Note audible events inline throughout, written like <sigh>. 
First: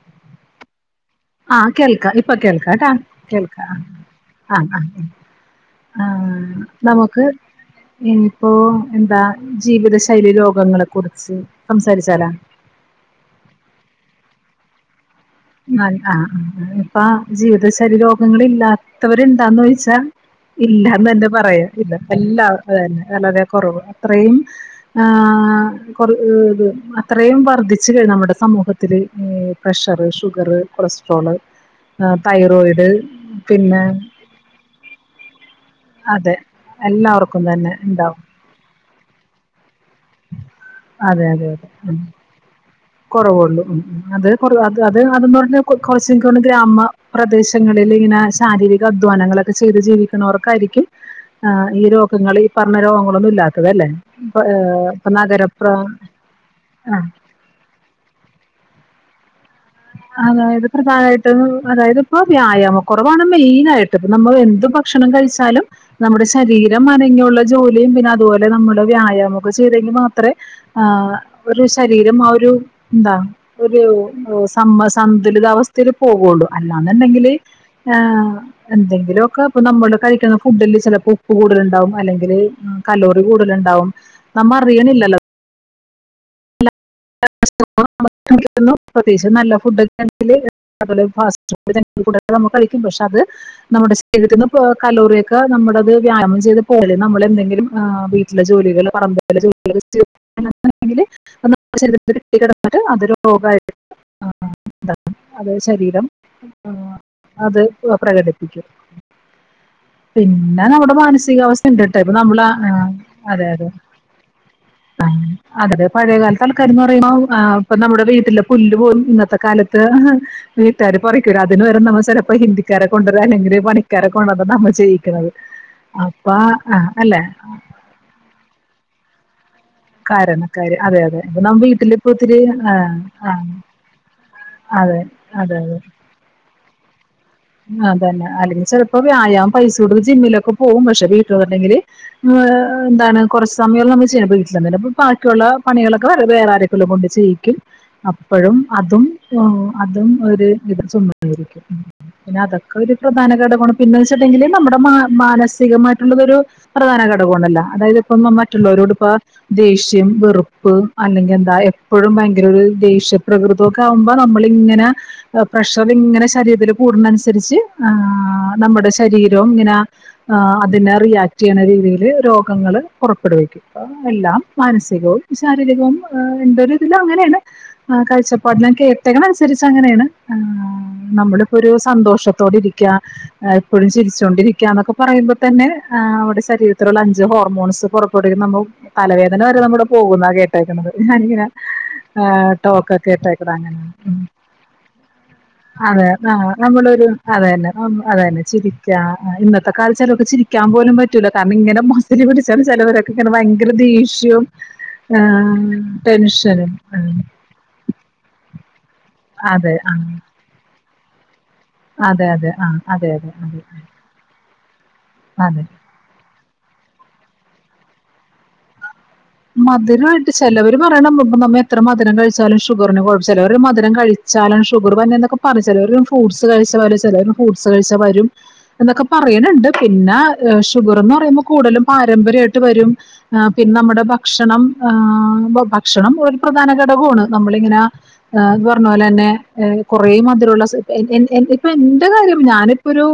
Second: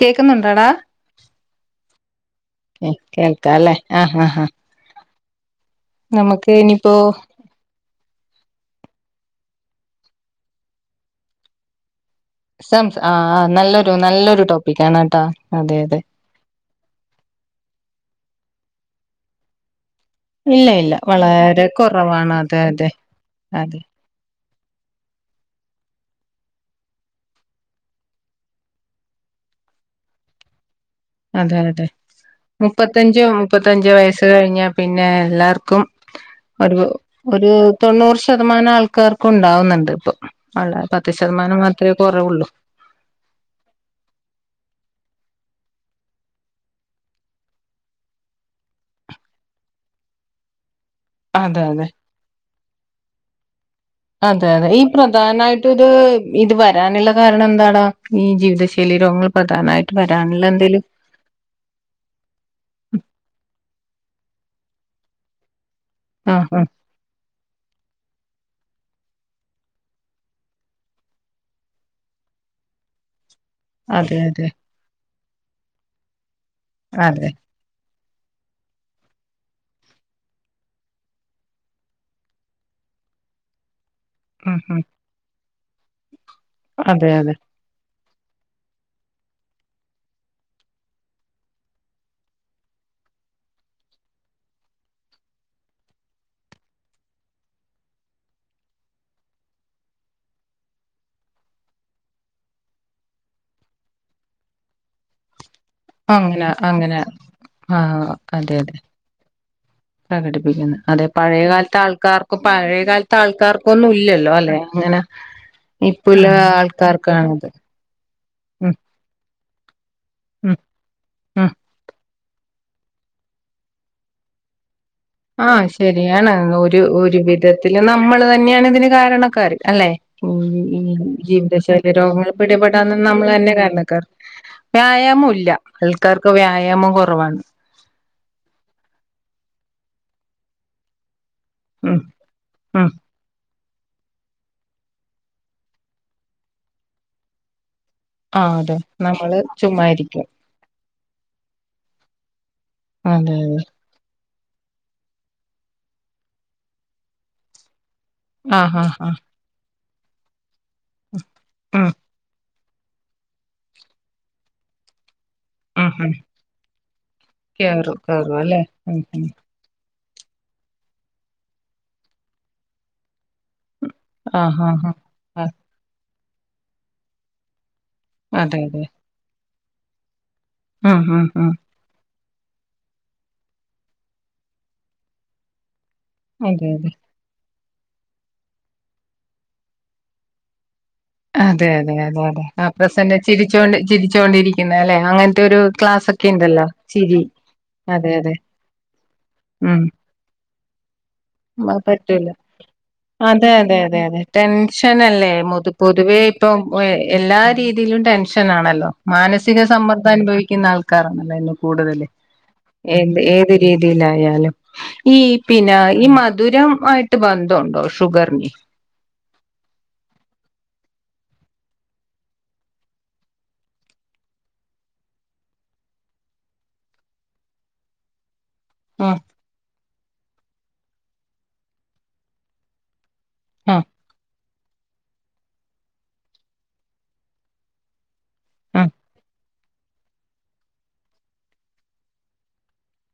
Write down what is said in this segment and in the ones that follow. കേക്കുന്നുണ്ടാടാ ആഹ് കേൾക്ക ഇപ് ഇപ്പൊ കേൾക്കാട്ടാ കേൾക്ക ആ ആഹ് ആഹ ആ നമുക്ക് ഇനിയിപ്പോ നമുക്ക്നിപ്പോഎന്താ ജീവിത ശൈലി രോഗങ്ങളെ കുറിച്ച് സം സംസ ആ ആ നല്ലൊരു നല്ലൊരു ടോക്ക് പ്പിക്കാനാട്ടാ ആ ആഹ ആ അപ്പ ജീവിതശലീ രോഗങ്ങള് ഇല്ലാത്തവര്ണ്ടാന്ന് ചോദിച്ചാൽ ഇല്ല ഇല്ല ഇല്ലാന്നന്നെ വളരെ പറയാ ഇല്ല കുറവാണ് എല്ലാ അതെ അതെ അന്നെ വളരെ അതെ കുറവ് അത്രയും ഉം. അത്രയും വർധിച്ചു കഴിഞ്ഞു നമ്മുടെ സമൂഹത്തില് പ്രഷർ ശുഗ <unintelligible> അതെ അതെ തൈറോയിഡ് മുപ്പത്തഞ്ചോ പിന്നെ മുപ്പത്തഞ്ചോ വയസ്സ് കഴിഞ്ഞ പിന്നെ എല്ലാർക്കും അതെ ഒരു എല്ലാവർക്കും ഒരു തന്നെ ഉണ്ടാവും തൊണ്ണൂറ് ശതമാനം ആൾക്കാർക്കും ഉണ്ടാവുന്നുണ്ട് ഇപ്പൊ ഉള്ള പത്ത് അതെ അതെ ശതമാനം അതെ മാത്രമേ ഉം കുറവുള്ളു കുറവുള്ളൂ ഉ അത് അത് അതെന്ന് പറഞ്ഞ കൊറച്ച് ഇൻകോന്ന്ണ് ഗ്രാമപ്രദേശങ്ങളിൽ ഇങ്ങനെ ശാരീരിക അധ്വാനങ്ങളൊക്കെ ചെയ്ത് ജീവിക്കണവർക്കായിരിക്കും ആ് അതെ ഈ അതെ രോഗങ്ങള് പറഞ്ഞ രോഗങ്ങളൊന്നും ഇല്ലാ അതെ അതെ ഈ പ്രധാനമായിട്ടുംത് ഇത് ആഹ് വരാനുള്ള കാരണം എന്താടാ ഈ ജീവിതശൈലി രോഗങ്ങൾ പ്രധാനമായിട്ട് വരാനുള്ള അതായത് എന്തേലും പ്രധാനമായിട്ടും അതായത് ഇപ്പോ വ്യായാമ കുറവാണ് മെയിൻ ആയിട്ട് പ്പ നമ്മൾ എന്ത് ഭക്ഷണം കഴിച്ചാലും നമ്മുടെ ആഹ് ആ ശരീരം അനങ്ങിയുള്ള ജോലിയും പിന്നെ അതുപോലെ നമ്മള് വ്യായാമൊക്കെ ചെയ്തെങ്കിൽ മാത്രേ ആ ഒരു ശരീരം ആ ഒരു എന്താ ഒരു അതെ അതെ റോസ് സന്തുലിതാവസ്ഥയിൽ പോവുള്ളൂ അതെ അല്ലന്നുണ്ടെങ്കില് ആ എന്തെങ്കിലുമൊക്കെ ഇപ്പ നമ്മള് കഴിക്കുന്ന ഫുഡ്ഡില് ചിലപ്പോ ഉപ്പ് കൂടുതലിണ്ടാവും അല്ലെങ്കില് കലോറി കൂടുതൽ ഇണ്ടാവും നമ്മ ഉം ഉം അറിയണില്ലല്ലോ അതെ അതെ <unintelligible> നല്ല ഫുഡ് ഒക്കെയാണെങ്കില് അതേപോലെ ഫാസ്റ്റ് ഫുഡ് ജങ്ക് ഫുഡ് ഒക്കെ നമ്മള് കഴിക്കും. പക്ഷെ അത് നമ്മുടെ ശരീരത്ത് നിന്ന് കലോറിയൊക്കെ നമ്മുടേത് വ്യായാമം ചെയ്ത് <unintelligible> നമ്മള് എന്തെങ്കിലും വീട്ടിലെ ജോലികള് പറമ്പിലെ ജോലികള് ആണെങ്കില് <unintelligible> ശരീരത്തില് കെട്ടികെടന്നിട്ട് അതൊരു രോഗായിട്ട് ആ അങ്ങന അങ്ങന അത് ആഹ് അതെ പ്രകടിപ്പിക്കും അതെ പിന്നെ പ്രകടിപ്പിക്കുന്നു നമ്മുടെ അതെ മാനസികാവസ്ഥ പഴയകാലത്തെ ഉണ്ട് കേട്ടോ ഇപ്പൊ ആൾക്കാർക്കും നമ്മള് ആ, പഴയകാലത്ത് അതെ അതെ ആൾക്കാർക്കൊന്നുല്ലല്ലോ അല്ലെ അങ്ങനെ ഇപ്പല്ല ആക്കാര്ന്ന് പറയുമ്പോ ആ ഇപ്പൊ നമ്മുടെ വീട്ടില ഉം പുല്ല് പോലും ഇന്നത്തെ കാല അത് ഉം വീട്ടുകാര് പൊറേക്ക് വരും. ഉം അതിന് വരെ നമ്മള് <unintelligible> ഇപ്പ ഹിന്ദാര കൊണ്ടരാ അല്ലെങ്ക പണിക്കാര കൊണ്ടന്ന് നമ്മ ചെയ് ആഹ ശരിയാണ് ഒരു ഒരു അല്ലെ വിധത്തില് നമ്മള് തന്നെയാണ് ഇതിന് കാരണക്കാരർ അല്ലെ ഉം കാരണക്കാര് അതെ അതെ ഇപ്പൊ നമ്മ ജീവിതശൈലീ വീട്ടിലിപ്പോ രോഗങ്ങൾ ഒത്തിരി ആ, പിടിപെടാന് ആ, നമ്മളെന്നെ കാരണക്കാർ അതെ വ്യായാമൊ ഇല്ല അതെ ആൾക്കാർക്ക് വ്യായാമം കൊർ റവാണ് അതന്നെ അല്ലെങ്കിൽ ചെലപ്പോ വ്യായാം പൈസ കൊടുത്ത് ജിമ്മിലൊക്കെ പോകും പക്ഷെ വീ ങ്കിൽ ഉം ആ ഉം എന്താണ് കുറച്ച് സമയം നമ്മ ചെയ്യണ വീട്ടിലെന്തായാലും ബാക്കിയുള്ള പണികളക്കെ വേറെ ആരൊക്കെലും കൊണ്ട് ചെയ്ക്കും ആഹ് അപ്പഴും അതെ അതും നമ്മള് ഉം ചുമ്മാ അതും ഇരിക്കും ഒരു ഇതുമ ആരിക്ക പിനത ഒരു പ്രധാന അതെ അതെ ഘടകൊവാണ് പിന്നെ ങ്കില് നമ്മുടെ മാ മാനസികമായിട്ടുള്ളതൊരു പ്രധാന ഘടകം അണല്ലോ അതായത് അപ്പമ്മ ആഹ് ആഹ് മറ്റുള്ളോരടൊപ്പ ആഹ് ദേഷ്യം <unintelligible> വെറും അല്ലെങ്കിൽ എന്താ ഉം എപ്പോഴും ഭയങ്കരം ഒരു ദേഷ്യപ്രകൃതൊക്കെ ആവുമ്പോ നമ്മളിങ്ങന ഉം പ്രഷർ ഉം ഇങ്ങനെ ശരീരത്തില് കൂടുന്നതനുസരിച്ച് കേറും കേറും അല്ലെ നമ്മുടെ ഉം ഉം ശരീരവും ഇങ്ങനെ അതിനെ റിയാക്റ്റ് ചെയ്യണ രീതിൽ രോഗങ്ങള് കുറ ടുവിക്കും എല്ലാം ആഹ് ആഹ് മാനസികവും ആഹ് ശാരീരികവും ആ എന്റൊരു ഇതില് അങ്ങനെയാണ് ആ കാഴചപ്പാടിനെ കേട്ടക്കണ് തിരിച്ച് അങ്ങനെയാണ് മ്ഹ് മ്ഹ് മ്ഹ് നമ്മളിപ്പോ ഒരു സന്തോഷത്തോടെ ഇരിക്ക എപ്പോഴും ചിരിച്ചോണ്ടിരിക്ക എന്നൊക്കെ പറയുമ്പോ തന്നെ ആ മ്മടെ അതെ അതെ ശരീരത്തിലുള്ള അഞ്ച് ഹോർമോൺസ് ഇത് പൊറപ്പെടുവിക്കുമ്പം തലവേദന വരെ നമ്മടെ പോവുന്ന കേട്ടേക്കുന്നത്. അതെ അതെ അതെ അതെ ആ പ്രസന്ന കേട്ടേക്കണ ചിരിച്ചോണ്ട് അങ്ങനെ ചിരിച്ചോണ്ടിരിക്കുന്ന അല്ലെ അങ്ങനത്തെ ഒരു അതെ ക്ലാസക് ആ നമ്മളൊരു അതെന്നെ അതെ അതെന്നെ ചിരിക്ക ഇന്നത്തെ ഉം കാലത്തു <unintelligible> ക്കാൻ പോലും പ പറ്റൂല. ഇങ്ങനെ അതെ ഭയങ്കര അതെ അതെ അതെ ദേഷ്യവും ടെൻഷനല്ലേ പൊതുവേ ഇപ്പൊ ടെൻഷനും എല്ലാ രീതിയിലും ടെൻഷനാണല്ലോ. മാനസിക അതെ ആ സമ്മർദ്ദം അനുഭവിക്കുന്ന ആൾ കറങ്ങല്ലല്ലോ കൂടുതല് അതെ അതെ ആ അതെ ഏത് അതെ ഏത് അതെ രീതിയിലായാലും ഈ അതെ പിന്നെ മധുരം ആയിട്ട് ബന്ധണ്ടോ ഷുഗറിന്? മധുരമായിട്ട് ചിലവർ പറയണ നമ്മ എത്ര മധുരം കഴിച്ചാലും ഷുഗറിന് കുഴപ്പും ചിലവർ മധുരം കഴിച്ചാലും ഷുഗർ വരുമെന്നൊക്കെ പറു ചിലവര ഫ്രൂട്ട്സ് കഴിച്ചും ചിലർ ഫ്രൂട്ട്സ് കഴിച്ചാ വരും എന്നൊക്കെ ആഹ് പറയണണ്ട്. പിന്നെ ഷുഗർന്ന് പറയുമ്പോൾ കൂടുതലും പാരമ്പര്യമായിട്ട് വരും. ആ പിന്നെ ആഹ് നമ്മുടെ ഭക്ഷണം <unintelligible> ഭക്ഷണം ഒരു പ്രധാന ഘടകമാണ്. നമ്മളിങ്ങനെത് പറഞ്ഞ ആഹ് പോലെ തന്നെ കുറേ മധുരമുള്ള <inaudible> ഇപ്പൊ എന്റെ കാര്യം ഞാനിപ്പൊ ഒരു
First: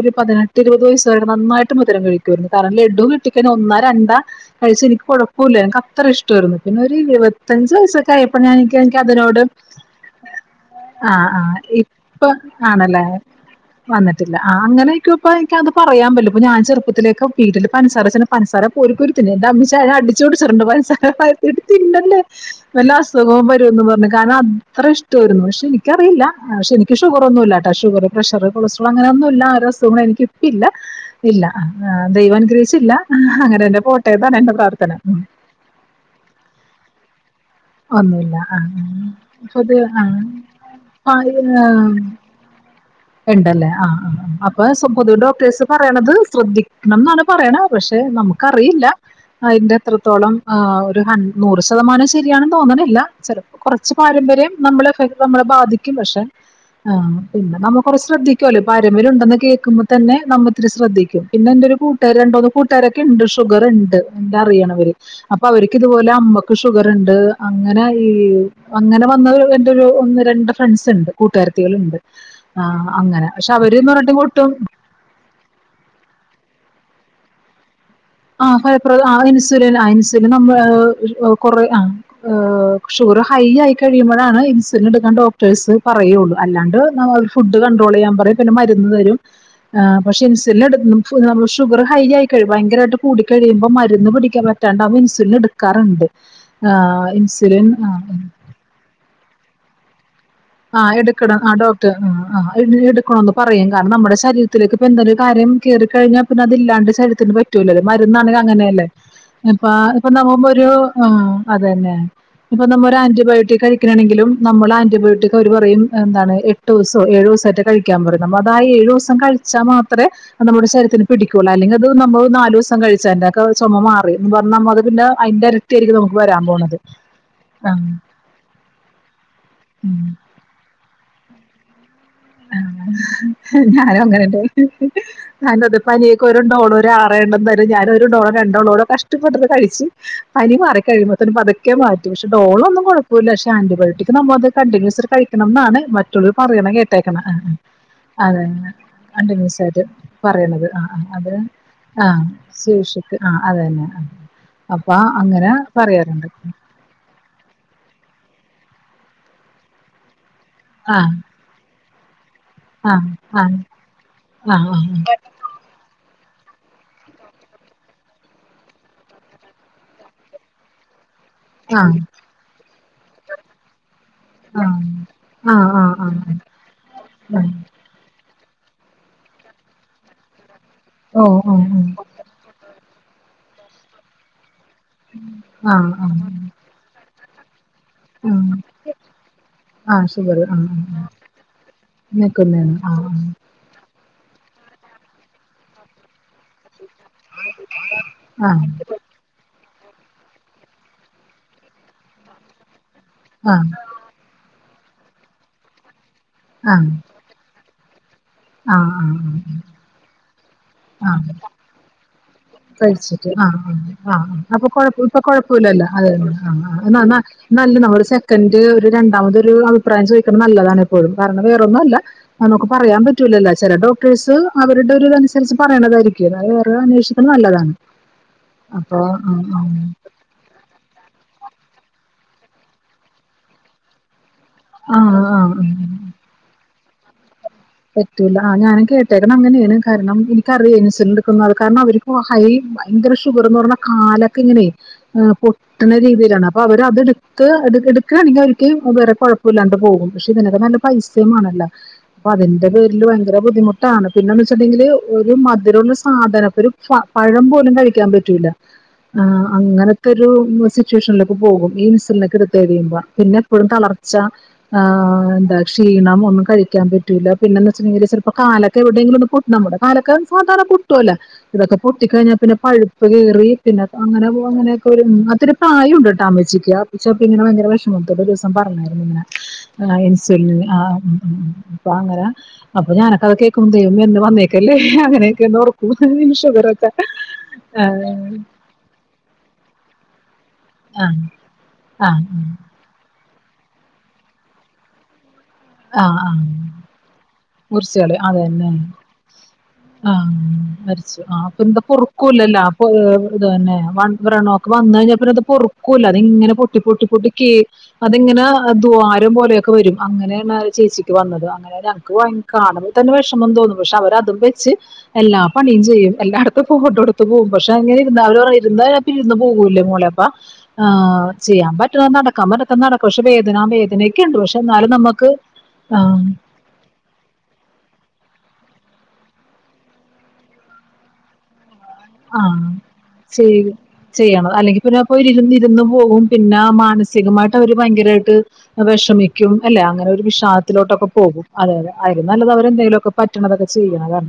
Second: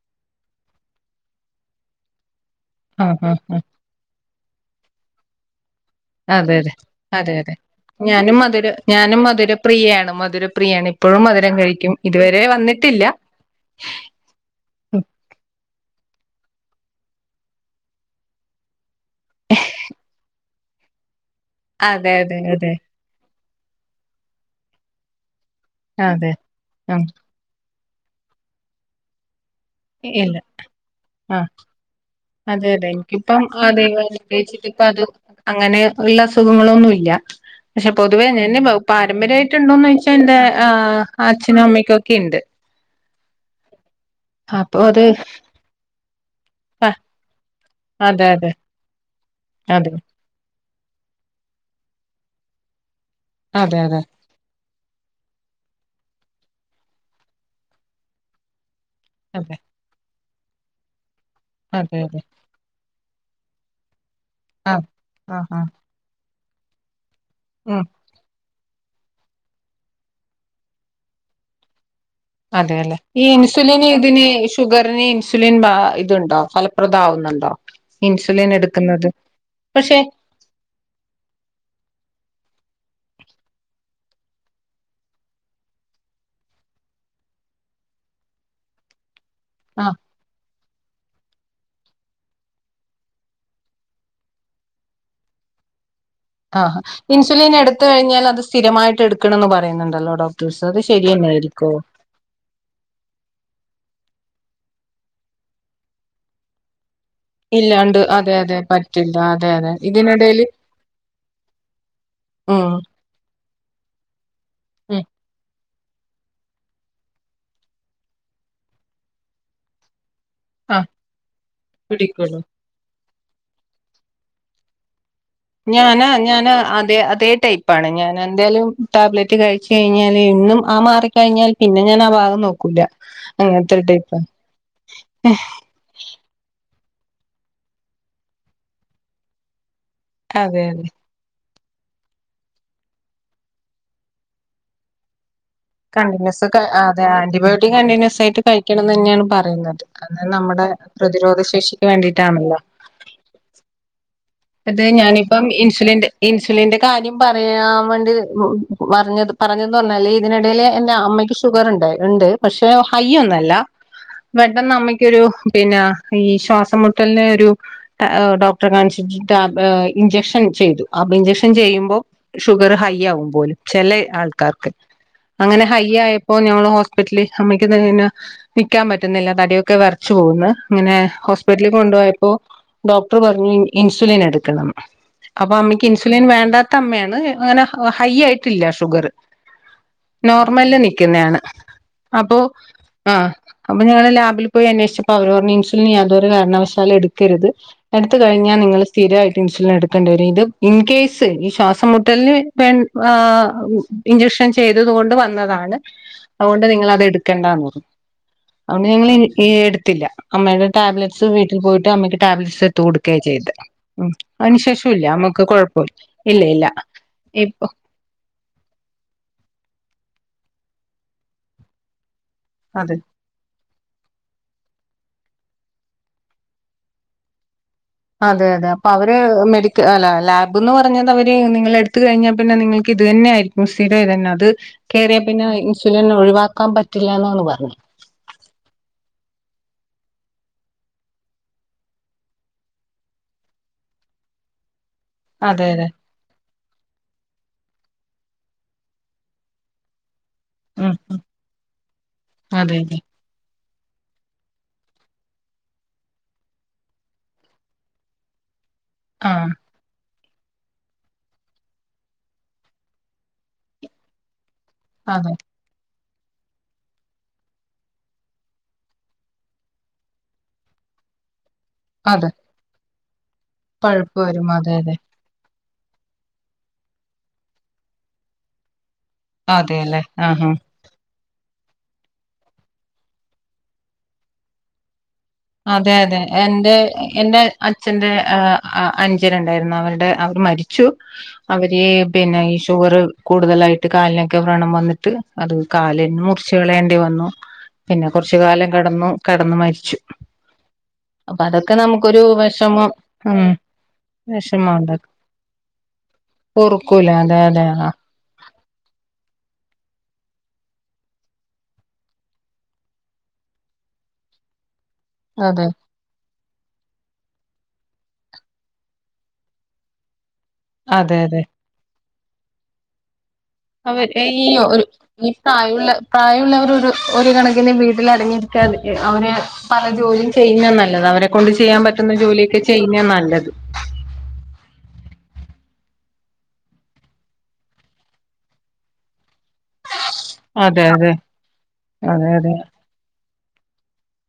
ഒരു പതിനെട്ട് ഇരുപത് വയസ്സായിട്ട നന്നായിട്ട് മധുരം കഴിക്കും. കാരണ ലഡു ആഹ് ആഹ് കിട്ടിക്ക ആഹ് ഒന്നാ രണ്ടാ കഴിച്ചെനിക്ക് കൊഴപ്പ പോലനക്ക <unintelligible> അത്ര അതെ ഇഷ്ടമായിരുന്നു. അതെ പിന്നെ ഒരു അതെ അതെ ഇരുപത്തഞ്ച വയസൊക്കെ ഞാനും ആയപ്പോ ഞാൻ മധുര നിക്ക് എനിക്ക് ഞാനും അതിനോട് മധുരപ്രിയയാണ് മധുരപ്രിയയാണ് ആ ഇപ്പോഴും ആ മധുരം കഴിക്കും ഇപ്പ ഇതുവരെ വന്നിട്ടില്ല ആണല്ലേ വന്നിട്ടില്ല ആ അങ്ങനെ ആയിക്കുപ്പഅത് പറയാൻ പറ്റില്ല ഇ ഞൻ ചെറുപ്പത്തിലേക്ക് വീട്ടിലിപ്പൻസാരചെലു പൻസാര കോരി കോരി <unintelligible> ചപ സ <unintelligible> എടി അതെ തിന്നല്ല് അതെ അതെ വല്ലാ അസുഖവും വരും. <unintelligible> പറഞ്ഞു. കാരണം അത്ര ഇഷ്ടാരുന്നു. <unintelligible> എനിക്കറില്ല അതെ പക്ഷെനിക്ക് ആഹ് ഷുഗറ ഒന്നുമല്ല. ഷുഗർ പ്രഷർ കൊളസ്ട്രോൾ അങ്ങനൊന്നുമില്ല <unintelligible> ഇല്ല എനിക്കിപ്പയില്ല. ഇല്ല ആഹ് ദൈവം അതെ അതെ അനുഗ്രഹിച്ചില്ല. എനിക്കിപ്പം അങ്ങനന്നെ ദൈവം പോട്ടെന്നാണ് എന്റെ അനുഗ്രഹിച്ചിട്ട് ഇപ്പ പ്രാർത്ഥന. അത് അങ്ങനെ ഉള്ള അസുഖങ്ങളോന്നും ഇല്ല ഇല്ല പക്ഷെ പൊതുവേ ഒന്നുമില്ല എൻ ആ ആ അപ്പത് പാരമ്പര്യമായിട്ടുണ്ടോന്ന് ആ ചോയിച്ച എന്താ ആ ഏ, അച്ഛനും അമ്മയ്ക്കൊക്കെ ഇണ്ട് ഉണ്ടല്ലേ ആഹ് അപ്പൊ പൊതുവെ ഡോക്ടർസ് പറയണത് ശ്രദ്ധിക്കണം എന്നാണ് പറയണ പക്ഷെ അതെ അതെ നമുക്കറിയില്ല അതിന്റെ അതെ എത്രത്തോളം ആ ഒരു നൂറ് ശതമാനം ശെരിയാ രിയാണെന്ന് തോന്നണില്ല ചെലപ്പ അതെ കുറച്ച് അതെ പാരമ്പര്യം നമ്മള് നമ്മളെ ബാധിക്കും പക്ഷെ പിന്നെ നമ്മ കുറെ ശ്രദ്ധിക്കല്ലോ വരമ്പില ഉണ്ടെന്ന് അതെ കേൾക്കുമ്പോ തന്നെ നമ്മ ഇത്തിരി ശ്രദ്ധിക്കും പിന്നെ എന്റെ ഒരു അതെ കൂട്ടർ അതെ രണ്ടോന്ന് കൂട്ടാര ക്ക്ണ്ട് ഷുഗർ ഉണ്ട് എന്തറിയണ് ആഹ് അവര് ആഹ് അപ്പൊ ആഹ് അവർക്ക് ഇതുപോലെ അമ്മ <unintelligible> <unintelligible> അങ്ങന ഉം ഈ അങ്ങനെ വന്നൊരു എന്റെ ഒരു ഒന്ന് രണ്ട് ഫ്രണ്ട്സ് ണ്ട് കൂട്ടുകാരത്തികളിണ്ട് അതെ അല്ലെ ഈ ഇൻസുലിന് പറഞ്ഞിട്ട് ഇതിന് ഒട്ടും ഷുഗറിന് ഇൻസുലിൻ ഇതുണ്ടോ പ്രതാവുന്നുണ്ടോ ആഹ് ഫലപ്രദം ആ ഇൻസുലിനാ ആ ഇൻസുലിൻ നമ്മ ആ കൊറെ ആ ഏഹ് ഷുഗർ ഹൈ ആയി കഴിയുമ്പോഴാണ് ഇൻസുലിൻ എടുക്കാൻ ഡോക്ടേഴ്സ് പറയുള്ളൂ അല്ലാണ്ട് നമ്മ ഫുഡ് കൺണ്ട്രോൾ യ്യാൻ പറയും പിന്നെ മരുന്ന് തരും ആ ആഹ് പക്ഷെ ഇൻസുലിൻ എടു <unintelligible> ഷുഗർ ഹൈ ആയിക്കഴിയും ഭയങ്കരായിട്ടും കൂടി കഴിയുമ്പോൾ മരുന്ന് പിടിക്കാൻ പറ്റാണ്ടാവുമ്പ ഇൻസുലിൻ എടുക്കാറുണ്ട് ആ ഇൻസുലിൻ എടുത്ത് കഴിഞ്ഞാൽ അത് സ്ഥിരമായിട്ട് എടുക്ക ക്കണന്ന് പറയുന്നുണ്ടല്ലോടോ ആഹ് എടുക്കണം ആ ഡോക്ടർ ആ ആ എടുക്കണന്ന് പറയാ കാരണംന മ്മടെ ശരീരത്തിലേക്കിപ്പോ എന്തേലൊരു കാര്യം കേറി കഴിഞ്ഞാ പിന്നെ അതില്ലാണ്ട് ശരീര <inaudible> ത്തിന് പറ്റൂലല്ലാ ഇല്ലാണ്ട് അതെ മരുന്നാണേലും അതെ അങ്ങനെല്ലേ പറ്റില്ല അതെ അതെ ഇപ്പ നമ്മ ഇതിനിടയില് മൊരു ആ അതന്നെ ഇപ്പ ഉം നമ്മ ഒരാന്റിബയോട്ടി ട്ട് കഴിക്കണെണെങ്കിലും നമ്മൾ ഉം ആന്റിബയോട്ടിക് റയും എന്താണ് എട്ടു ദിവസോ ഏഴു ദിവസോ റ്റെ കഴിക്കാൻ പറയും നമ്മ അതാ ആ ഏഴു ദിവസം കഴിച്ചാ മാത്രേ <unintelligible> നമ്മുടെ ആഹ് ശരീരത്തിന് പിടിക്കൂലാ അല്ലെങ്കി അത് നമ്മ പിടിക്കുള്ളൂ നാലൂ സം കഴിച്ചാലാ <unintelligible> ചുമ മാറി ന്ന് പറഞ്ഞാ <unintelligible> ഇരട്ടിയായിരിക്കും ഞാനാ നമുക്ക് വരാൻ ഞാന് പോണത് അതെ അതേ ടൈപ്പാണ് ആഹ് ഞാന് എന്തേലും ടാബ്ലറ്റ് കഴിച്ച കഴിഞ്ഞാല് എന്നും ആ മാറിക്കഴിഞ്ഞാൽ പിന്നെ ഞാൻ ആ ഭാഗം നോക്കൂല ആ അങ്ങനത്തെ ഒരു ഞാനും ടൈപ്പാ അങ്ങനെന്നെ ഹെ ഹെ <unintelligible> പണിയൊക്കെ വരു <inaudible> ഡോളോ രു ആറേയെണ്ണം തരാം ഞാനൊരുഡോളോ രണ്ടോഡോളോ കഷ്ടപ്പെട്ടത് കഴിച്ച് പനി അതെ മാറ അതെ കഴിയുമ്പോത്തന് പതുക്കെ <unintelligible> പക്ഷെ ഡോളൊന്നും കുഴപ്പില്ല പക്ഷെ ആൻ്റിബയോട്ടിക് നമ്മ അത് കോണ്ടിന്യസ് കഴി ക്കണം ന്നാണ് മറ്റുള്ളോര് കണ്ടിന്യൂസ് പറയണേ കേ അതെ ആന്റിബയോട്ടിക് കണ്ടിന്യൂസ് ആയിട്ട് കഴിക്കണംതന്നെയാണ് കണ്ടിന്യൂസ് പറയുന്നത് ആയിട്ട് അത് നമ്മടെ പറയണത് ആ ആ അത് പ്രതിരോധ ശേഷിക്ക് ആ വേണ്ടിട്ടാണല്ലോ സൂക്ഷിക്ക് <inaudible> അത അപ്പൊ ഞാനിപ്പം അങ്ങനെ ഇൻസുലിൻന്റെ പറയാറുണ്ട് ഇൻസുലിന്റെ കാര്യം പറയാൻ വേണ്ടി ഉ പറഞ്ഞത് പറഞ്ഞന്ന് പറഞ്ഞാല് ഇതിനിടയിൽ എന്റെ ആ അമ്മയ്ക്ക് ഷുഗർ ഉണ്ടായി ഇണ്ട് പക്ഷെ ആ ഹൈ ആ ഒന്നുല്ല ആ പെട്ടെന്നമ്മക്കൊരു പിന്ന ഈ ശ്വാസം മുട്ടൽനൊരു ഡോക്ടറെ കാ ട്ടാ ഇഞ്ചെക്ഷൻ ചെയ്തു അപ്പ ഇൻചെക്ഷൻ ആ ആ ചെയ്യുമ്പോ ഷുഗർ ഹൈ <unintelligible> പോലും ചില ആൾക്കാർക്ക് ആ ആ അങ്ങനെ ആ ഹൈ ആ ആയപ്പോ ഞമ്മള് ഹോസ്പിറ്റല് ആ അമ്മക്ക് അങ്ങനെ നിൽക്കാൻ പറ്റുന്നില്ല തടിയൊക്കെ വേറച് പോകുന്നു. ഇങ്ങനെ ഓ ഓ ഹോസ്പിറ്റലിൽ ഓ കൊണ്ടു പോയപ്പോ ഡോക്ടർ പറഞ്ഞു ഇൻസുലിൻ എടുക്കണം. അപ്പൊ ആ അമ്മയ്ക്ക് ആ ഇൻസുലിൻ വേണ്ടാത്ത അമ്മയാണ് <inaudible> ഹൈ ആ ആയിട്ടില്ല ഷുഗർ ആ ഷുഗർ ആ നോർമലിൽ ആ നിൽക്കുന്നാണ് അപ്പോ ആ അപ്പ ഞങ്ങ ഹോസ്പിറ്റല് പോയി അന്വേഷിച്ചപ്പോ അവർ പറഞ്ഞു ഇൻസുലിൻ യാ ഒരു കാരണവശാലും എടുക്കരുത് എടുത്ത ആ കഴിഞ്ഞ നിങ്ങള് ഇൻസുലൻ എടുക്കേണ്ടി വരും ഇത് ഇൻ കേസ് ഈ ശ്വാസം മുട്ടലന് വേ ആ ഇഞ്ജെക്ഷൻ ചെയ്തത് കൊണ്ട് വന്നതാണ്. അതുകൊണ്ട് നിങ്ങള് അത് എടുക്കേണ്ടാന്ന് പറഞ്ഞു. ആ ആ <unintelligible> ഞങ്ങള് ആ ഏ എടുത്തില്ല അമ്മയുടെ ആ ടാബ്‌ലറ്റ്സ് വീട്ടിൽ പോയിട്ട് അമ്മക്ക് ടാബ്‌ലറ്റ്സ് <unintelligible> കഴിച്ചിട്ട് ആ ചെയ്ത് ഉം ആ ആ അതിന് അപ്പൊ ശേഷം കുഴപ്പ ഇല്ല ഇപ്പൊ കൊഴപ്പല്ലല്ലോ അതെ ആ എന്ന ഇല്ല ഇല്ല എന്ന എന്ന ഇപ്പൊ നല്ല നമ്മ ഒരു സെക്കൻഡ് ഒരു രണ്ടാമതൊരു അഭിപ്രായം ചോദി <unintelligible> നല്ലതാണ് എപ്പോഴും കാരണം വേറൊന്നും അല്ല ആ നമുക്ക് അതെ പറയാൻ പറ്റൂലല്ലോ ചെല ഡോ റിസു അവരുടെ ഒരു ഇതനുസരിച്ച് പറയണതായിരിക്കും അ വേ അന്വേഷിക് അ നല്ലതാണ് അതെ അതെ അപ്പൊ അവര് മെഡിക്ക അല്ല ലാബന്ന് പറഞ്ഞത് അവ നിങ്ങളെടുത്ത് കഴിഞ്ഞാ പിന്നെ നിങ്ങൾക്ക് ഇത് തന്നെയയിരിക്കും സ്ഥിരം ഇതെന്നെ അത് ആ കയറിയ ആ ആ പിന്നെ ഇൻസുലിൻ ഒഴിവാക്കാൻ പറ്റ <unintelligible> പറ്റൂല്ല ആ ഞാനും കേട്ട ഇട്ടേക്കുന്നത് അങ്ങനെയാണ് കാരണം എനിക്കറിയ ഇൻസുലിൻ എടുക്കുന്ന അ കാരണം അവർ ഹൈ ഭയങ്കര ഷുഗർ എന്ന് പറഞ്ഞൽ കാലൊക്കെ ഇങ്ങനെ ആ അതെ അതെ പൊട്ടണ രീതിയി അപ്പൊ അവരത് എടുത്ത് എടുക്കുകയാണെങ്കിൽ അവർക്ക് വേറെ കുഴപ്പ ഇല്ലാണ്ട് പോകും പക്ഷെ ഇതിനൊക്കെ നല്ല ഉം ഉം പൈസയുംമാണല്ലോ അതിന്റെ അതെ അതെ പേരില് ഭയങ്കര ബുദ്ധിമുട്ടാണ് പിന്നെന്നാ വെച്ചിണ്ടെങ്കില് ഒരു മധുരമുള്ള സാധനം ഒരു പഴം പോലും കഴിക്കാൻ പറ്റൂല്ല ആ ആഹ് അങ്ങനെ ഇതോരു സിറ്റുവേഷനിലേക്ക് പോകും ഈ ഇൻസുലിനൊക്കെ ഇടുത്തു കഴിയുമ്പോ പിന്നെ എപ്പോഴും തളർച്ച ആ അതെ എന്താ ക്ഷീണം ഒന്നും കഴിക്കാൻ പറ്റ പിന്നെന്നചെലെങ്കിലു ചിലപ്പോ കാലൊക്കെ എവിടെയെങ്കിലൊന്ന് പൊട്ട് നമ്മുടെ കാലൊക്കെ സാധാരണ പൊട്ടല്ലോ ഇതൊക്കെ പൊട്ടി അതെ കഴിഞ്ഞാ പിന്നെ പഴു <unintelligible> <unintelligible> പഴുപ്പ് വരും അതെ അതെ ആയിട്ടുണ്ടട്ടോ അമ്മച്ചിക്ക് അമ്മച്ചിപ്പിന്നെ ഭയങ്കര വിഷമത്തോടെ ഒരുദിവസം പറഞ്ഞിരുന്നു അതെല്ലേ <unintelligible> ആഹ് ഇൻസുലിൻ ആ അപ്പ അങ്ങനെ അപ്പൊ ഞാനക്ക അത് കേക്കും ദൈവമേ എന്ന് വന്നേക്കല്ലേ അങ്ങനെ അതെ അതെ എന്റെ എന്റെ ആഹ് അഛന്റെ ആ ആ അനിയനുണ്ടാരുന്നു അവരുടെ അവർ മരിച്ചു ആഹ് അവര് ആഹ് പിന്നെ ഈ ഷുഗർ കൂടുതലായിട്ട് കാലിനൊക്കെ വ്രണം വന്നിട്ട് അതു ആ കാലേന്ന് ആ മുറിച്ച് കളയേണ്ടി വന്നു പിന്നെ മുറിച്ചുകളി കുറച്ചു കാലം അതന്നെ കിടന്നു കിടന്ന് മരിച്ചു ആ മരിച്ചു ആ അപ്പൊ അപ്പ അതൊക്കെ എന്താ നമുക്കൊരു പൊറക്കൂല്ലല്ലോ അപ്പ വിഷമം ഉം എന്നെ വ്രണമൊക്കെ വിഷമം വന്ന ഉണ്ടാക്കും കഴിഞ്ഞാ പിന്നെ പൊറക്കൂല്ല അത് ഇങ്ങനെ പൊട്ടി പൊട്ടി ഓർക്കൂല പൊട്ടി അതെ കീറി അതെ ആ അതിങ്ങനെ ദ്വാരം പോലെയൊക്കെ വരും അങ്ങനെയാണ് ആ ചേച്ചിക്ക് വന്നത് അങ്ങനെ കാണുമ്പോൾ തന്ന വിഷമം തോന്നും പക്ഷേ അവര് അതും വെച്ച് എല്ലാ അതെ പണിയും ചെയ്യും എല്ലായിട ഇരുന്നാൽ അവര് പറയും ഇരുന്നാൽ പിന്നെഇരുന്ന് പോകൂല്ലേ മോളെ ആ അതെ അതെ ചെയ്യാൻ പറ്റുന്നത് നട കമ്പെടുത്ത് നടക്കും പക്ഷേ വേ അവര് ഇയോ ഒരു ഈ പ്രായമുള്ള ആ പ്രായമുള്ളവരോരു ഒരു കണക്കിന് വീട്ടിൽ അടങ്ങിരിക്കാതെ അവര് പല ജോലിയും ചെയ്യുന്നതാ നല്ലത് അവരെ കൊണ്ട് ചെയ്യാൻ പ ആ ചെയ്യ് ചെയ്യണത് അല്ലെങ്കിൽ പിന്നെ അപ്പോ അവര് ഇരുന്നിരുന്ന് പോകും പിന്നെ മാനസികമായിട്ട് അവര് ഭയങ്കരമായിട്ട് വിഷമി ക്കും അല്ലെ അങ്ങനെ ഒരു അതെ വിഷാദത്തിലോട്ടൊക്കെ അതെ പോകും അതെ അതെ അതിലും നല്ലത് അവരെന്തെങ്കിലുമൊക്കെ പറ്റണതൊക്കെ ചെയ്യാ അതാ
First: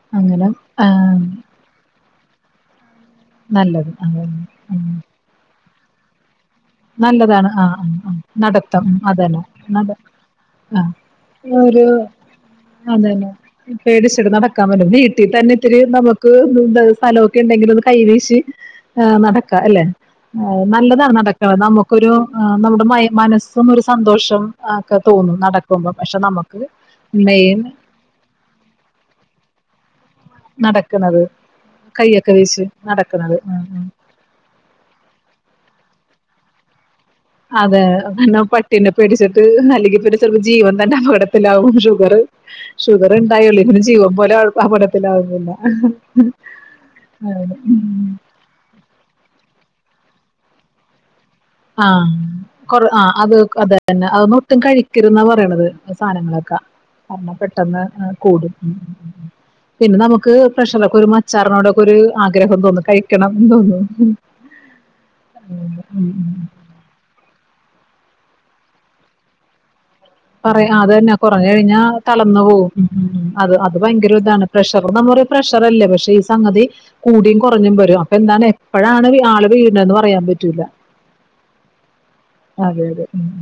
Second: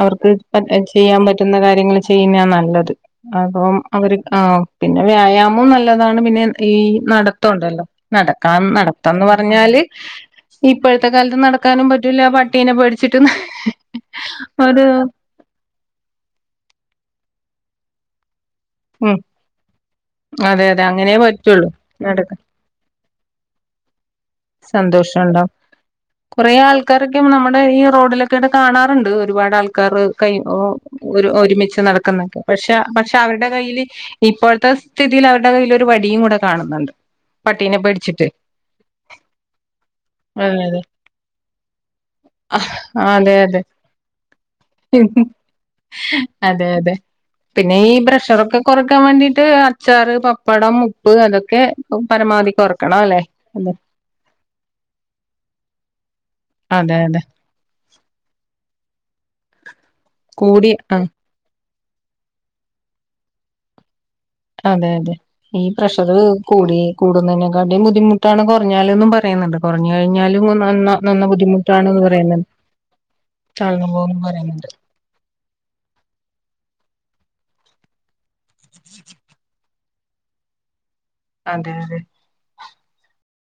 അവർക്ക് ഇപ്പം ചെയ്യാൻ പറ്റു എന്ന കാര്യങ്ങൾ ചെയ്യുന്ന നല്ലത് <inaudible> അപ്പം നല്ലത് അവര് ആ അതന്നെ ഉം പിന്നെ വ്യായാമം നല്ല ല്ലതാണ് പിന്നെ ഈ നല്ലതാണ് ആഹ് നടത്തോണ്ടല്ലോ ആഹ് ആഹ് നടക്കാൻ നടത്തം എന്ന് അതന്നെ പറഞ്ഞാല് നട ആഹ് ഇപ്പോഴത്തെ കാലത്ത് ഒരു നടക്കാനും പറ്റൂല പട്ടീനെ പേടിച്ചിട്ട് നമ്മുടെ ഒരു വീട്ടിൽതന്നെത്തിരി നമുക്ക് സ്ഥലമൊക്കെ ഉണ്ടെങ്കിൽഒന്ന് കൈവീശി ഉം നടക്കാം അല്ലെ അതെ അതെ അങ്ങനെ നല്ലതാണ് നട പറ്റുള്ളൂ നമുക്കൊരു നടക്ക ആ നമ്മുടെ മനസ്സൊന്നൊരു സന്തോഷം ഒക്കെ തോന്നും സന്തോഷണ്ടാവും നടക്കുമ്പം പക്ഷെ കുറേ നമുക്ക് ആൾക്കാരൊക്കെ മെയിൻ നമ്മുടെ ഈ റോഡിലൊക്കെ ആയിട്ട് കാണാറുണ്ട് ഒരുപാട് ആൾക്കാറ് ഒ നടക്കണത് ഒരുമിച്ച് കയ്യൊക്കെ നടക്കുന്നൊക്കെ വീശി പക്ഷെ പക്ഷെ നടക്കണത് അവരുടെ കയ്യിൽ ഇപ്പോഴത്തെ സ്ഥിതിയിൽ അവരുടെ കയ്യിൽ ഒരു വടി ടി കൂടെ കാണുന്നുണ്ട് പട്ടീനെ അതെ പേടിച്ചിട്ട് അതന്നെ പട്ടിനെ പേ പേടിച്ചിട്ട് അല്ലെങ്കിൽ പിന്നെ ചിലപ്പോ അതെ ജീവൻ തന്നെ അപകടത്തിലാവും ഷുഗർ അതെ അതെ ഷുഗർണ്ടായല്ലേ പിന്നെ ജീവൻ പോലും അതെ അപകടത്തിലാവുന്നാ അതെ അതെ ആ പിന്നെ ച്ചാറ് പപ്പടം മു ഉപ്പ് അതൊക്കെ ആ പരമാവധി കുറക്കണം അല്ലെ അ കഴിക്ക എന്നാ പറയണത് സാധങ്ങളൊക്കെ അതെ അതെ കഞ്ഞാ പെട്ടെന്ന് കൂടും പിന്നെ നമുക്ക് കൂടി പ്രഷറൊക്കെ ആ ഒരു മച്ചാറിനോട ഒരു ആഗ്രഹം തോന്നുന്നു കഴിക്കണം തോന്നുന്നു അതെ അതെ ഈ പ്രഷർ കൂടി കൂടു അതിനെക്കാട്ടും ബുദ്ധിമുട്ടാണ് കുഞ്ഞാലും പറയുന്നുണ്ട് കുറഞ്ഞു കഴിഞ്ഞാലും പറയാ ആ നന്ന അതന്നെ നന്ന കുറഞ്ഞ് കഴിഞ്ഞാ ബുദ്ധിമുട്ടാണ്ന്ന് തളർന്നു പറയുന്നുണ്ട് പോവും ഉം ഉം അത് അത് താഴ്ന്നു പോകുന്ന് ഭയങ്കരൊതാണ് പറയുന്നുണ്ട് പ്രഷർ നമ്മള് പറയും പ്രഷർല്ലേ പക്ഷെ ഈ സംഗതി കൂടിയും കുറഞ്ഞും വരും അപ്പൊന്താന്നേ അപ്പോഴാണ് ആള പിന്നന്ന് പറയാൻ പറ്റൂല അതെ അതെ അതെ അതെ ഉ